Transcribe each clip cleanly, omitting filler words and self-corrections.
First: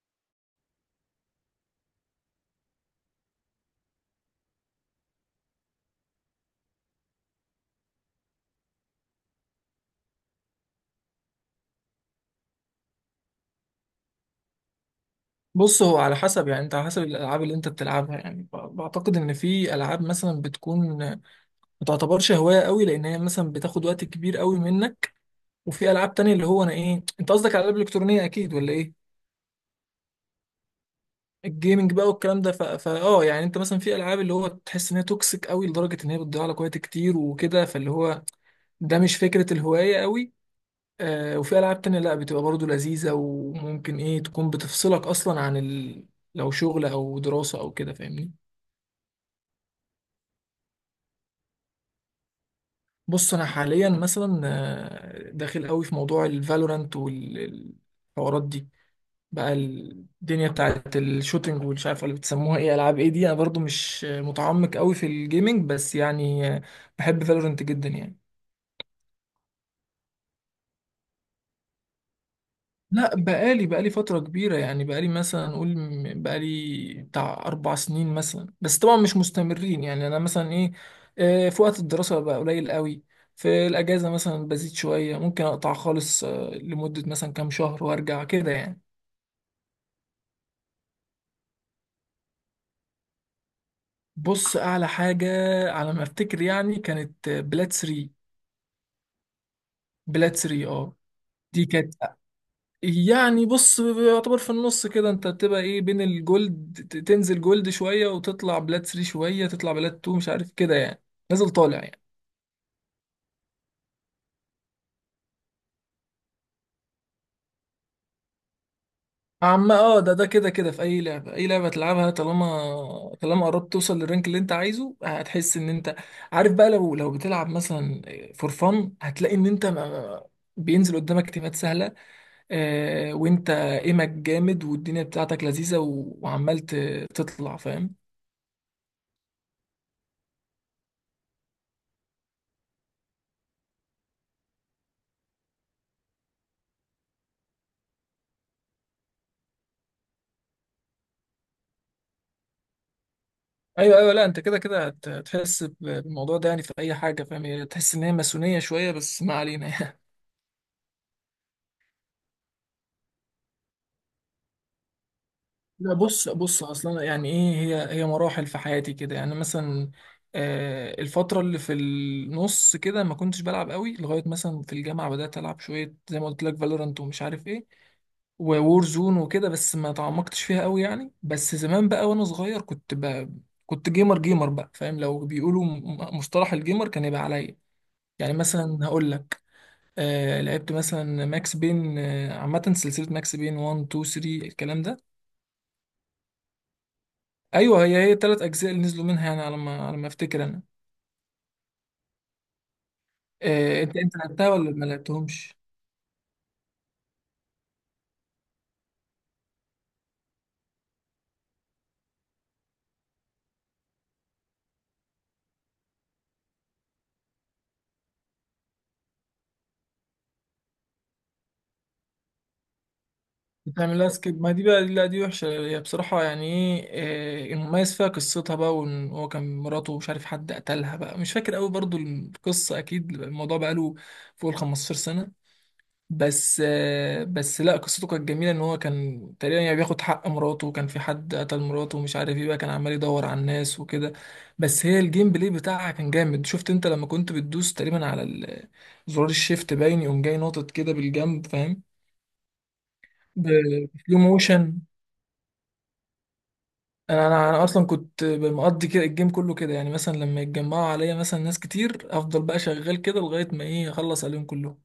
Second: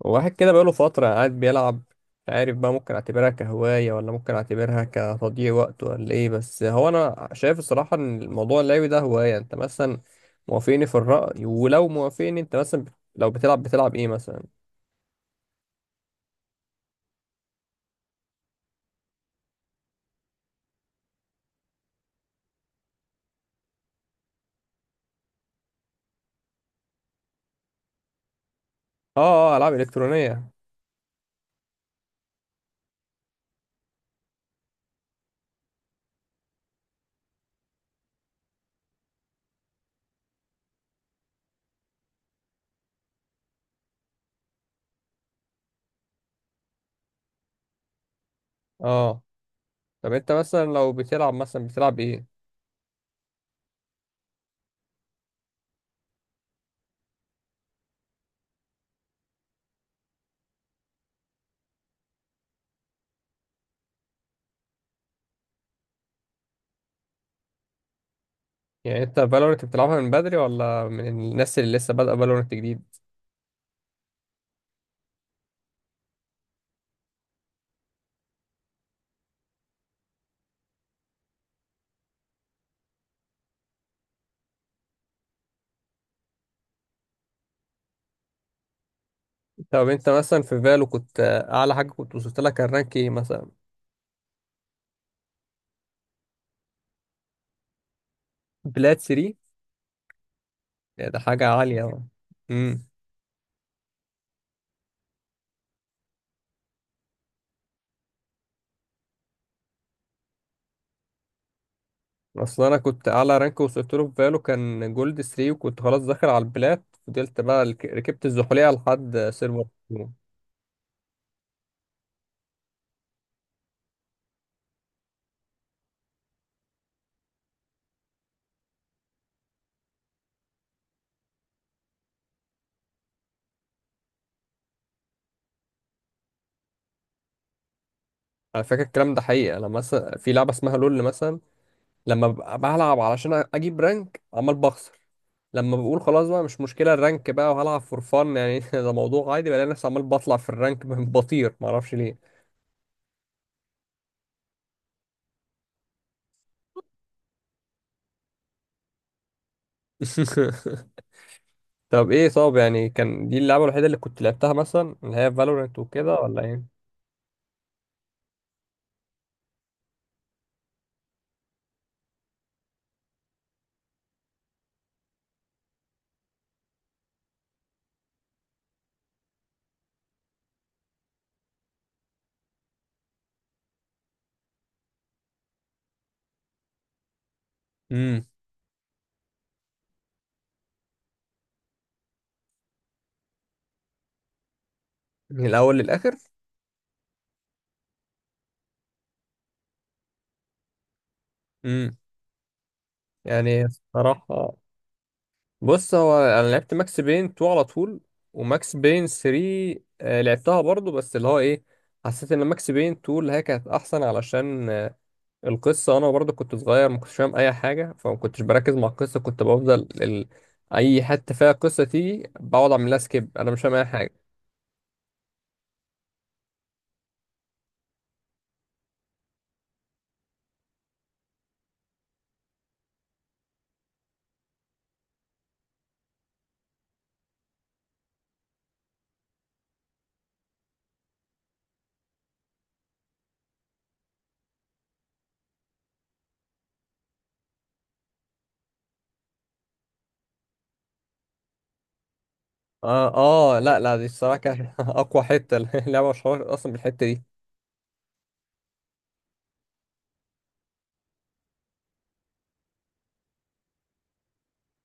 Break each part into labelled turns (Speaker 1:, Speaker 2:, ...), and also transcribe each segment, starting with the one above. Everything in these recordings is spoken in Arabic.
Speaker 1: واحد كده بقاله فترة قاعد بيلعب. مش عارف بقى، ممكن اعتبرها كهواية ولا ممكن اعتبرها كتضييع وقت ولا ايه، بس هو انا شايف الصراحة ان الموضوع اللعبي ده هواية. انت مثلا موافقني في الرأي؟ ولو موافقني، انت مثلا لو بتلعب، بتلعب ايه مثلا؟
Speaker 2: بص، هو على حسب يعني. انت على حسب الالعاب اللي انت بتلعبها، يعني بعتقد ان في العاب مثلا بتكون ما تعتبرش هوايه قوي، لان هي مثلا بتاخد وقت كبير قوي منك. وفي العاب تانية اللي هو انا ايه، انت قصدك على الالعاب الالكترونيه اكيد ولا ايه؟
Speaker 1: اه، العاب الكترونية.
Speaker 2: الجيمنج بقى والكلام ده، يعني انت مثلا في العاب اللي هو تحس ان هي توكسيك قوي لدرجه ان هي بتضيع لك وقت كتير وكده، فاللي هو ده مش فكره الهوايه قوي. وفي العاب تانية لا، بتبقى برضو لذيذه وممكن ايه تكون بتفصلك اصلا عن لو شغل او دراسه او كده، فاهمني.
Speaker 1: اه. طب انت مثلا لو بتلعب مثلا، بتلعب ايه؟
Speaker 2: بص، انا حاليا مثلا داخل قوي في موضوع الفالورانت والحوارات دي بقى، الدنيا بتاعت الشوتينج والمش عارف اللي بتسموها ايه، العاب ايه دي. انا برضو مش متعمق قوي في الجيمنج، بس بحب فالورانت جدا يعني.
Speaker 1: يعني انت فالورنت بتلعبها من بدري ولا من الناس اللي لسه بادئة فالورنت جديد؟
Speaker 2: لا، بقالي فترة كبيرة، يعني بقالي مثلا نقول بقالي بتاع 4 سنين مثلا، بس طبعا مش مستمرين. يعني أنا مثلا إيه، في وقت الدراسة بقى قليل قوي. في الأجازة مثلا بزيد شوية، ممكن أقطع خالص لمدة مثلا كام شهر، وأرجع كده يعني.
Speaker 1: طب انت مثلا في فالو كنت، اعلى حاجة كنت وصلت لها كان رانك ايه مثلا؟
Speaker 2: بص، أعلى حاجة على ما أفتكر يعني كانت بلاد 3.
Speaker 1: بلاد 3؟
Speaker 2: بلاد 3، أه.
Speaker 1: يعني ده حاجة
Speaker 2: دي
Speaker 1: عالية
Speaker 2: كانت
Speaker 1: أوي. امم
Speaker 2: يعني، بص، يعتبر في النص كده، انت بتبقى ايه بين الجولد، تنزل جولد شوية وتطلع بلات 3 شوية، تطلع بلات 2، مش عارف كده يعني. نازل طالع يعني.
Speaker 1: اصل انا كنت اعلى رانك وصلت له في فالو كان جولد 3، وكنت خلاص داخل على البلات، فضلت بقى ركبت الزحلية لحد سيرفر
Speaker 2: عم اه ده
Speaker 1: اتنين.
Speaker 2: ده كده في اي لعبة، اي لعبة تلعبها، طالما قربت توصل للرانك اللي انت عايزه، هتحس ان انت عارف بقى. لو لو بتلعب مثلا فور فن، هتلاقي ان انت بينزل قدامك تيمات سهلة، وانت ايمك جامد، والدنيا بتاعتك لذيذة، وعمال تطلع، فاهم.
Speaker 1: على فكرة الكلام ده حقيقة. انا مثلا في لعبة اسمها لول مثلا، لما ببقى بلعب علشان اجيب رانك عمال بخسر، لما بقول خلاص بقى مش مشكلة الرانك بقى وهلعب فور فان يعني ده موضوع عادي، بلاقي نفسي عمال بطلع في الرانك بطير، معرفش ليه.
Speaker 2: ايوه ايوه، لا انت كده هتحس بالموضوع ده يعني في اي حاجه، فاهم، هي تحس ان هي ماسونيه شويه، بس ما علينا يعني.
Speaker 1: طب ايه، طب يعني كان دي اللعبة الوحيدة اللي كنت لعبتها مثلا اللي هي فالورنت
Speaker 2: لا،
Speaker 1: وكده
Speaker 2: بص
Speaker 1: ولا
Speaker 2: بص اصلا يعني ايه، هي مراحل في حياتي كده يعني. مثلا آه، الفتره اللي في النص كده ما كنتش بلعب قوي، لغايه مثلا في الجامعه بدات العب شويه زي ما قلت لك فالورانت ومش عارف ايه، وور زون وكده، بس ما تعمقتش فيها قوي يعني. بس زمان بقى وانا صغير كنت كنت جيمر بقى، فاهم، لو بيقولوا مصطلح الجيمر كان يبقى عليا.
Speaker 1: ايه؟
Speaker 2: يعني مثلا هقول لك، آه، لعبت مثلا ماكس بين، آه، عامة سلسلة ماكس بين 1 2 3، الكلام ده.
Speaker 1: من الاول للاخر؟
Speaker 2: ايوه، هي الثلاث اجزاء اللي نزلوا منها يعني، على ما على ما افتكر انا.
Speaker 1: امم يعني
Speaker 2: آه، انت لعبتها
Speaker 1: صراحه،
Speaker 2: ولا ما لعبتهمش؟
Speaker 1: بص هو انا لعبت ماكس بين 2 على طول، وماكس بين 3 لعبتها برضو، بس اللي هو ايه، حسيت ان ماكس بين 2 اللي هي كانت احسن، علشان القصه، انا برضو كنت صغير ما كنتش فاهم اي حاجه، فما كنتش بركز مع القصه، كنت بفضل اي حته فيها قصه تيجي بقعد اعمل لها سكيب، انا مش فاهم اي
Speaker 2: بتعملها
Speaker 1: حاجه.
Speaker 2: سكيب؟ ما دي بقى لا، دي وحشة هي بصراحة يعني. ايه المميز فيها قصتها بقى، وان هو كان مراته مش عارف حد قتلها بقى، مش فاكر قوي برضو القصة اكيد، الموضوع بقى له فوق ال 15 سنة. بس بس لا، قصته كانت جميله. ان هو كان تقريبا يعني بياخد حق مراته، وكان في حد قتل مراته ومش عارف ايه بقى، كان عمال يدور على الناس وكده. بس هي الجيم بلاي بتاعها كان جامد. شفت انت لما كنت بتدوس تقريبا على زرار الشيفت، باين يقوم جاي ناطط كده بالجنب، فاهم،
Speaker 1: اه. اه، لا لا، دي
Speaker 2: بسلو
Speaker 1: الصراحه
Speaker 2: موشن.
Speaker 1: كانت اقوى حته، اللعبه مشهوره اصلا بالحته دي.
Speaker 2: انا انا أنا اصلا كنت مقضي كده الجيم كله كده، يعني مثلا لما يتجمعوا عليا مثلا ناس كتير، افضل بقى شغال كده لغايه ما ايه اخلص عليهم كلهم.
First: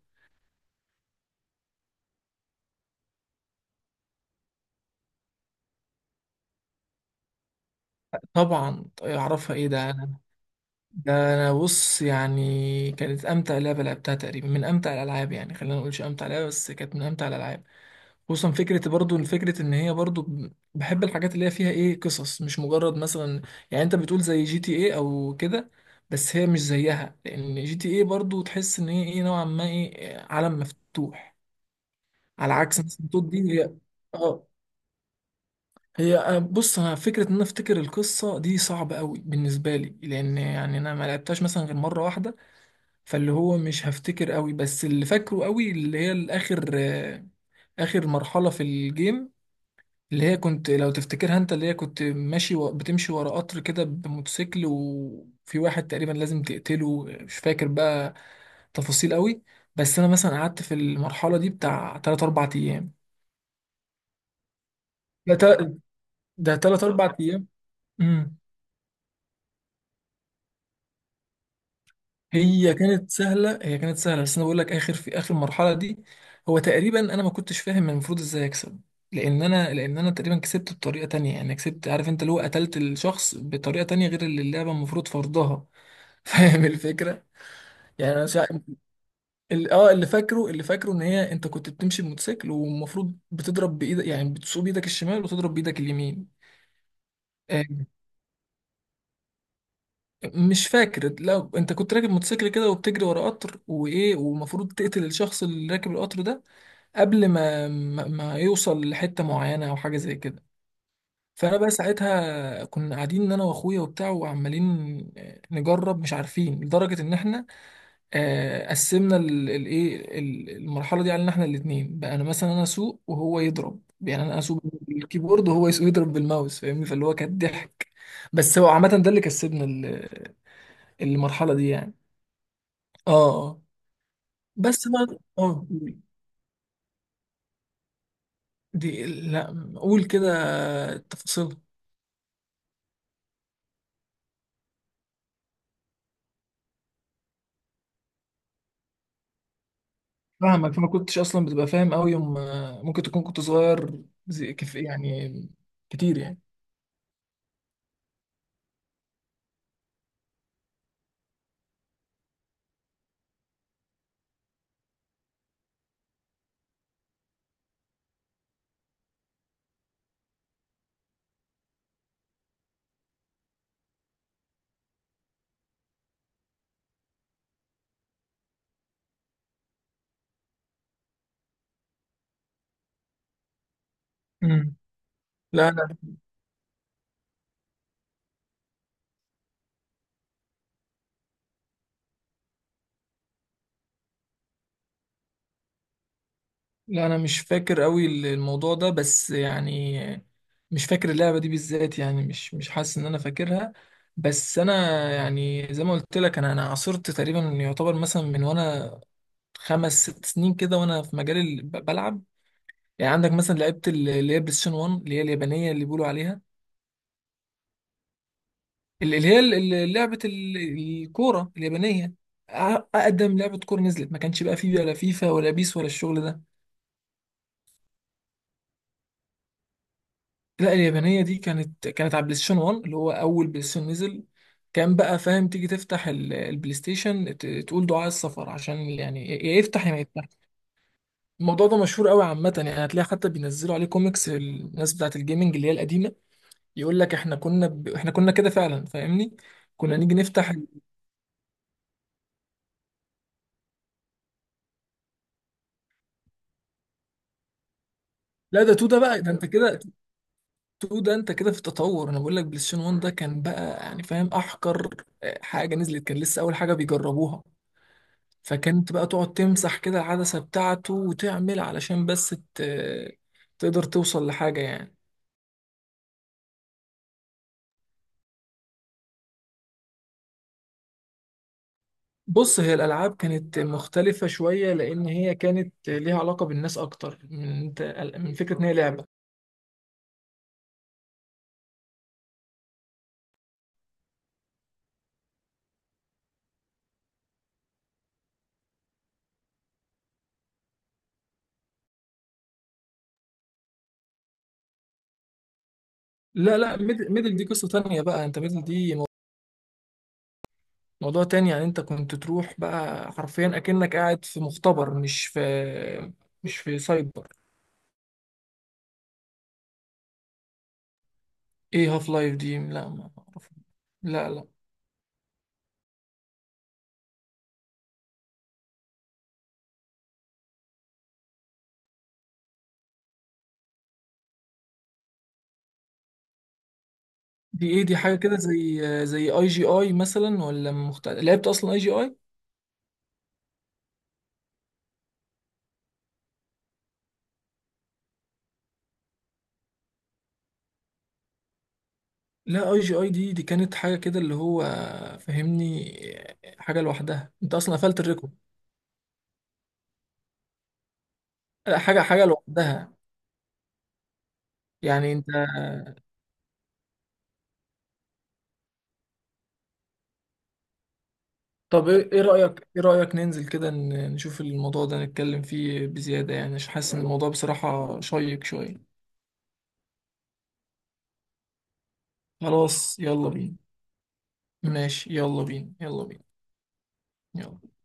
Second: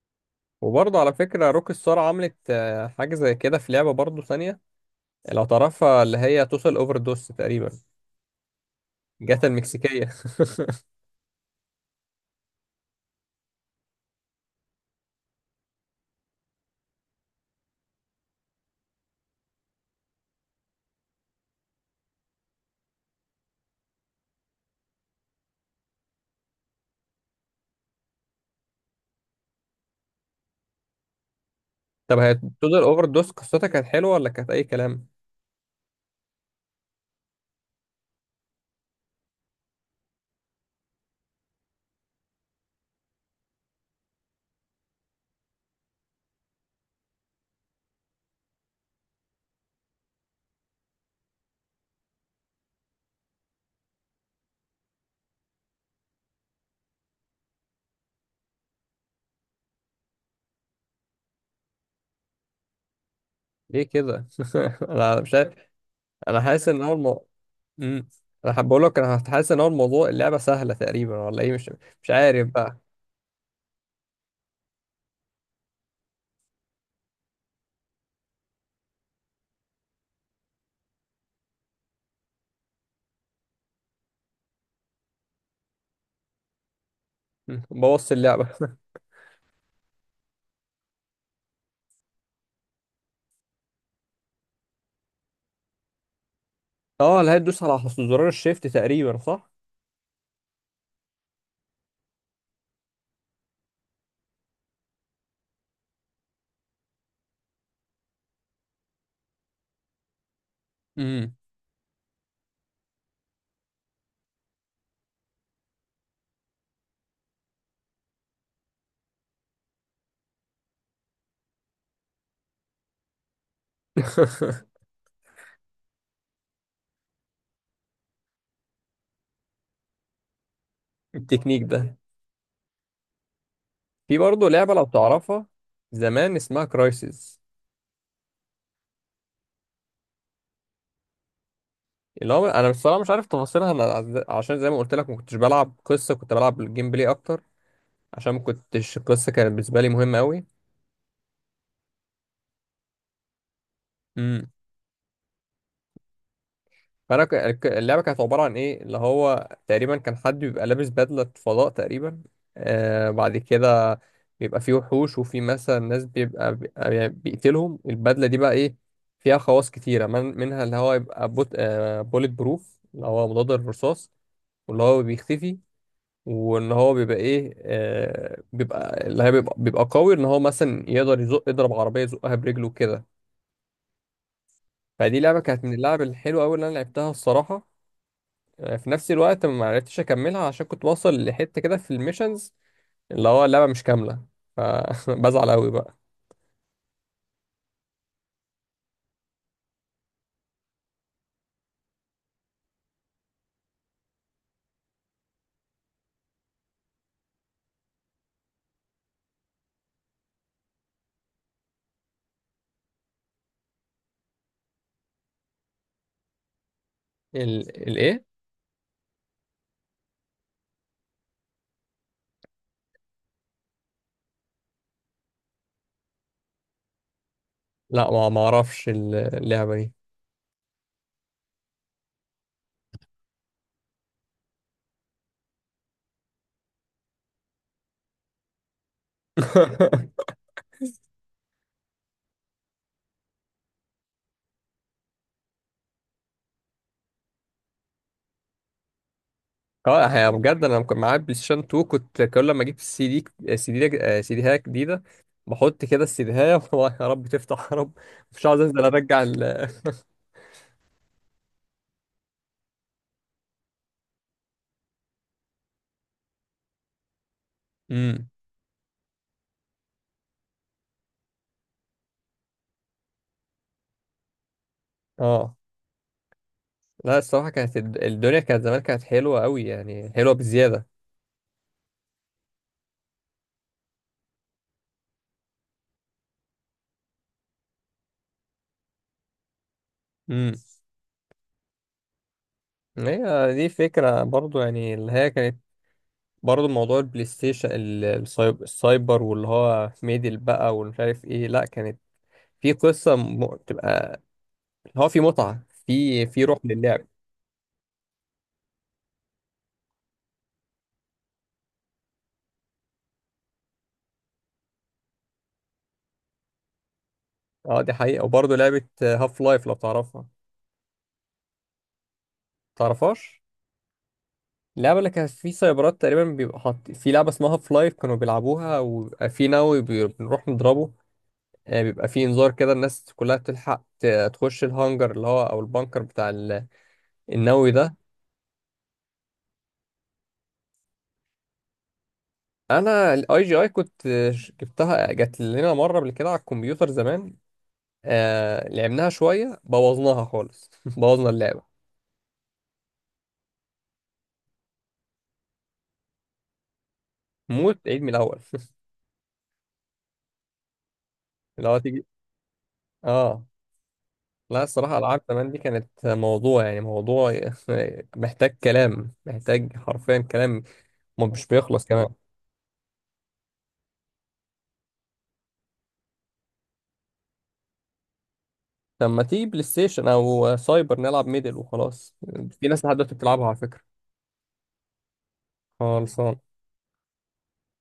Speaker 1: وبرضه على فكرة روك ستار عملت حاجة زي كده في لعبة برضه ثانية لو تعرفها، اللي هي توتال اوفر دوس تقريبا،
Speaker 2: طبعا
Speaker 1: جاتا
Speaker 2: اعرفها، ايه ده!
Speaker 1: المكسيكية.
Speaker 2: ده انا، بص يعني، كانت امتع لعبه لعبتها تقريبا، من امتع الالعاب. يعني خلينا ما نقولش امتع لعبه، بس كانت من امتع الالعاب. خصوصا فكره، برضو فكره ان هي برضو بحب الحاجات اللي هي فيها ايه، قصص، مش مجرد مثلا، يعني انت بتقول زي جي تي ايه او كده، بس هي مش زيها. لان جي تي ايه برضو تحس ان هي ايه نوعا ما ايه، عالم مفتوح،
Speaker 1: طب هي
Speaker 2: على
Speaker 1: توتال
Speaker 2: عكس
Speaker 1: اوفر
Speaker 2: مثلا توت
Speaker 1: دوس
Speaker 2: دي.
Speaker 1: قصتها
Speaker 2: هي
Speaker 1: كانت حلوة ولا
Speaker 2: اه،
Speaker 1: كانت أي كلام؟
Speaker 2: هي بص، انا فكره ان انا افتكر القصه دي صعبه قوي بالنسبه لي، لان يعني انا ما لعبتهاش مثلا غير مره واحده. فاللي هو مش هفتكر قوي، بس اللي فاكره قوي اللي هي الاخر، اخر مرحلة في الجيم، اللي هي كنت، لو تفتكرها انت، اللي هي كنت ماشي بتمشي ورا قطر كده بموتوسيكل، وفي واحد تقريبا لازم تقتله. مش فاكر بقى تفاصيل قوي. بس انا مثلا قعدت في المرحلة دي بتاع 3 4 ايام.
Speaker 1: ليه كده؟ أنا مش
Speaker 2: ده
Speaker 1: عارف.
Speaker 2: تا-
Speaker 1: أنا
Speaker 2: ده
Speaker 1: حاسس إن
Speaker 2: 3
Speaker 1: هو
Speaker 2: 4
Speaker 1: الموضوع.
Speaker 2: ايام.
Speaker 1: مم.
Speaker 2: امم.
Speaker 1: أنا حابب أقول لك أنا حاسس إن هو الموضوع اللعبة سهلة تقريبا ولا إيه؟ مش مش عارف
Speaker 2: هي
Speaker 1: بقى.
Speaker 2: كانت سهله، هي كانت سهله بس انا بقول لك اخر، في اخر المرحله دي، هو تقريبا انا ما كنتش فاهم أنا المفروض ازاي اكسب، لان انا، لان انا تقريبا كسبت بطريقه تانية، يعني كسبت، عارف انت، اللي هو قتلت الشخص بطريقه تانية غير اللي اللعبه المفروض فرضها. فاهم الفكره.
Speaker 1: مم. بوظت
Speaker 2: يعني انا
Speaker 1: اللعبة.
Speaker 2: اللي فاكره، اللي فاكره ان هي انت كنت بتمشي بموتوسيكل، والمفروض بتضرب بايدك، يعني بتسوق بايدك الشمال وتضرب بايدك اليمين.
Speaker 1: أه، اللي هي تدوس
Speaker 2: آه،
Speaker 1: على زرار الشيفت تقريبا صح؟
Speaker 2: مش فاكر. لا، انت كنت راكب موتوسيكل كده وبتجري ورا قطر وايه، ومفروض تقتل الشخص اللي راكب القطر ده قبل ما يوصل لحتة معينة أو حاجة زي كده.
Speaker 1: مم.
Speaker 2: فأنا بقى ساعتها كنا قاعدين أنا وأخويا وبتاع، وعمالين نجرب مش عارفين لدرجة إن إحنا، قسمنا المرحلة دي علينا إحنا الاتنين بقى. أنا مثلا، أنا أسوق وهو يضرب، يعني أنا أسوق بالكيبورد وهو يضرب بالماوس، فاهمني، فاللي هو كان ضحك. بس هو عامة ده اللي كسبنا المرحلة
Speaker 1: التكنيك
Speaker 2: دي يعني.
Speaker 1: ده.
Speaker 2: آه. آه.
Speaker 1: في برضه لعبة لو
Speaker 2: بس بقى
Speaker 1: تعرفها
Speaker 2: آه،
Speaker 1: زمان، اسمها كرايسيس.
Speaker 2: دي لا. قول كده تفاصيل.
Speaker 1: اللي هو انا بصراحه مش عارف تفاصيلها، انا عشان زي ما قلت لك ما كنتش بلعب قصه، كنت بلعب الجيم بلاي اكتر، عشان ما كنتش القصه كانت بالنسبه لي مهمه قوي.
Speaker 2: فاهمك. فما كنتش اصلا بتبقى فاهم قوي يوم، ممكن تكون كنت صغير
Speaker 1: امم.
Speaker 2: زي كف يعني، كتير يعني.
Speaker 1: فانا اللعبه كانت عباره عن ايه اللي هو تقريبا كان حد بيبقى لابس بدله فضاء تقريبا. آه، بعد كده بيبقى فيه وحوش، وفي مثلا ناس بيبقى بيقتلهم البدله دي بقى، ايه، فيها خواص كتيره، من منها اللي هو يبقى بوت، آه، بوليت بروف، اللي هو مضاد الرصاص، واللي هو بيختفي، وان هو بيبقى ايه، آه، بيبقى اللي هي بيبقى قوي، ان هو مثلا يقدر يزق يضرب عربيه يزقها برجله كده.
Speaker 2: امم.
Speaker 1: فدي لعبه كانت
Speaker 2: لا
Speaker 1: من
Speaker 2: انا،
Speaker 1: اللعب الحلوه قوي اللي انا لعبتها الصراحه. آه، في نفس الوقت ما عرفتش اكملها عشان كنت واصل لحته كده في الميشنز اللي هو اللعبه مش كامله، فبزعل قوي بقى.
Speaker 2: لا انا مش فاكر قوي الموضوع ده، بس يعني مش فاكر اللعبه دي بالذات يعني، مش مش حاسس ان انا فاكرها. بس انا يعني زي ما قلت لك، انا عاصرت تقريبا، يعتبر مثلا من وانا خمس ست سنين كده، وانا في مجال بلعب يعني. عندك مثلا، لعبت اللي هي بلاي ستيشن 1، اللي هي اليابانيه اللي بيقولوا عليها
Speaker 1: ال... الايه
Speaker 2: ال- اللي هي ال- ال- لعبة الكورة اليابانية. أ- أقدم لعبة كورة نزلت، ما كانش بقى فيه ولا فيفا ولا بيس ولا الشغل ده.
Speaker 1: لا ما اعرفش اللعبه دي.
Speaker 2: لا، اليابانية دي كانت على بلاي ستيشن 1، اللي هو أول بلاي ستيشن نزل. كان بقى فاهم، تيجي تفتح البلاي ستيشن، تقول دعاء السفر عشان يعني، يا يفتح يا ما يفتح. الموضوع ده مشهور قوي عامة، يعني هتلاقي حتى بينزلوا عليه كوميكس الناس بتاعة الجيمنج اللي هي القديمة، يقول لك احنا كنا احنا كنا كده فعلا، فاهمني، كنا
Speaker 1: اه،
Speaker 2: نيجي
Speaker 1: هي
Speaker 2: نفتح
Speaker 1: بجد انا كنت معايا بلاي ستيشن 2، كنت كل لما اجيب السي دي سي دي، آه، سي ديها جديده، بحط كده السي ديها يا رب تفتح، يا رب مش عاوز
Speaker 2: لا، ده
Speaker 1: انزل
Speaker 2: تو. ده بقى،
Speaker 1: ارجع
Speaker 2: ده انت
Speaker 1: ال.
Speaker 2: كده 2، ده انت كده في التطور. انا بقول لك بلاي ستيشن 1 ده كان بقى يعني فاهم احقر حاجه نزلت، كان لسه اول حاجه بيجربوها.
Speaker 1: امم.
Speaker 2: فكنت بقى تقعد تمسح كده العدسه بتاعته وتعمل علشان بس تقدر توصل لحاجه يعني.
Speaker 1: اه، لا الصراحه كانت الدنيا كانت زمان كانت حلوه قوي، يعني حلوه بزياده.
Speaker 2: بص، هي الالعاب كانت مختلفه شويه، لان هي كانت ليها علاقه بالناس اكتر من انت، من فكره ان هي لعبه.
Speaker 1: امم. هي دي فكره برضو، يعني اللي هي كانت برضو موضوع البلاي ستيشن السايبر، واللي هو ميدل بقى والمش عارف ايه، لا كانت في قصه تبقى اللي هو في متعه، في في
Speaker 2: لا
Speaker 1: روح
Speaker 2: لا،
Speaker 1: للعب.
Speaker 2: ميدل دي قصه تانية بقى. انت ميدل دي موضوع تاني يعني، انت كنت تروح بقى حرفيا اكنك قاعد في مختبر، مش في، مش في سايبر.
Speaker 1: اه، دي حقيقة. وبرضه لعبة هاف لايف لو تعرفها.
Speaker 2: ايه هاف لايف دي؟ لا ما
Speaker 1: تعرفهاش؟
Speaker 2: اعرف. لا لا.
Speaker 1: اللعبة اللي كانت في سايبرات تقريبا بيبقى حاط في لعبة اسمها هاف لايف كانوا بيلعبوها، وبيبقى في نووي بنروح نضربه، آه، بيبقى في انذار كده الناس كلها بتلحق تخش الهانجر اللي هو او البانكر بتاع
Speaker 2: دي
Speaker 1: النووي
Speaker 2: ايه، دي
Speaker 1: ده.
Speaker 2: حاجه كده زي زي اي جي اي مثلا، ولا لعبت اصلا اي جي اي؟
Speaker 1: انا الاي جي اي كنت، آه، جبتها، جات لنا مرة قبل كده على الكمبيوتر زمان، آه لعبناها شوية، بوظناها خالص. بوظنا اللعبة.
Speaker 2: لا، اي جي اي دي، دي كانت حاجه كده اللي هو، فهمني، حاجه لوحدها. انت اصلا
Speaker 1: موت
Speaker 2: قفلت
Speaker 1: عيد من
Speaker 2: الريكورد.
Speaker 1: الاول. اللي
Speaker 2: لا،
Speaker 1: هو
Speaker 2: حاجه،
Speaker 1: تيجي.
Speaker 2: لوحدها.
Speaker 1: اه. لا الصراحة
Speaker 2: يعني
Speaker 1: ألعاب
Speaker 2: انت،
Speaker 1: زمان دي كانت موضوع، يعني موضوع محتاج كلام، محتاج حرفيا كلام ما مش
Speaker 2: طب
Speaker 1: بيخلص
Speaker 2: ايه،
Speaker 1: كمان.
Speaker 2: إيه رايك، ايه رايك ننزل كده نشوف الموضوع ده، نتكلم فيه بزياده يعني، عشان حاسس ان الموضوع بصراحه شيق شويه.
Speaker 1: لما تيجي بلاي ستيشن أو سايبر نلعب ميدل وخلاص. في ناس
Speaker 2: خلاص،
Speaker 1: لحد دلوقتي
Speaker 2: يلا
Speaker 1: بتلعبها
Speaker 2: بينا.
Speaker 1: على فكرة.
Speaker 2: ماشي، يلا بينا، يلا بينا.
Speaker 1: خالص.
Speaker 2: يلا.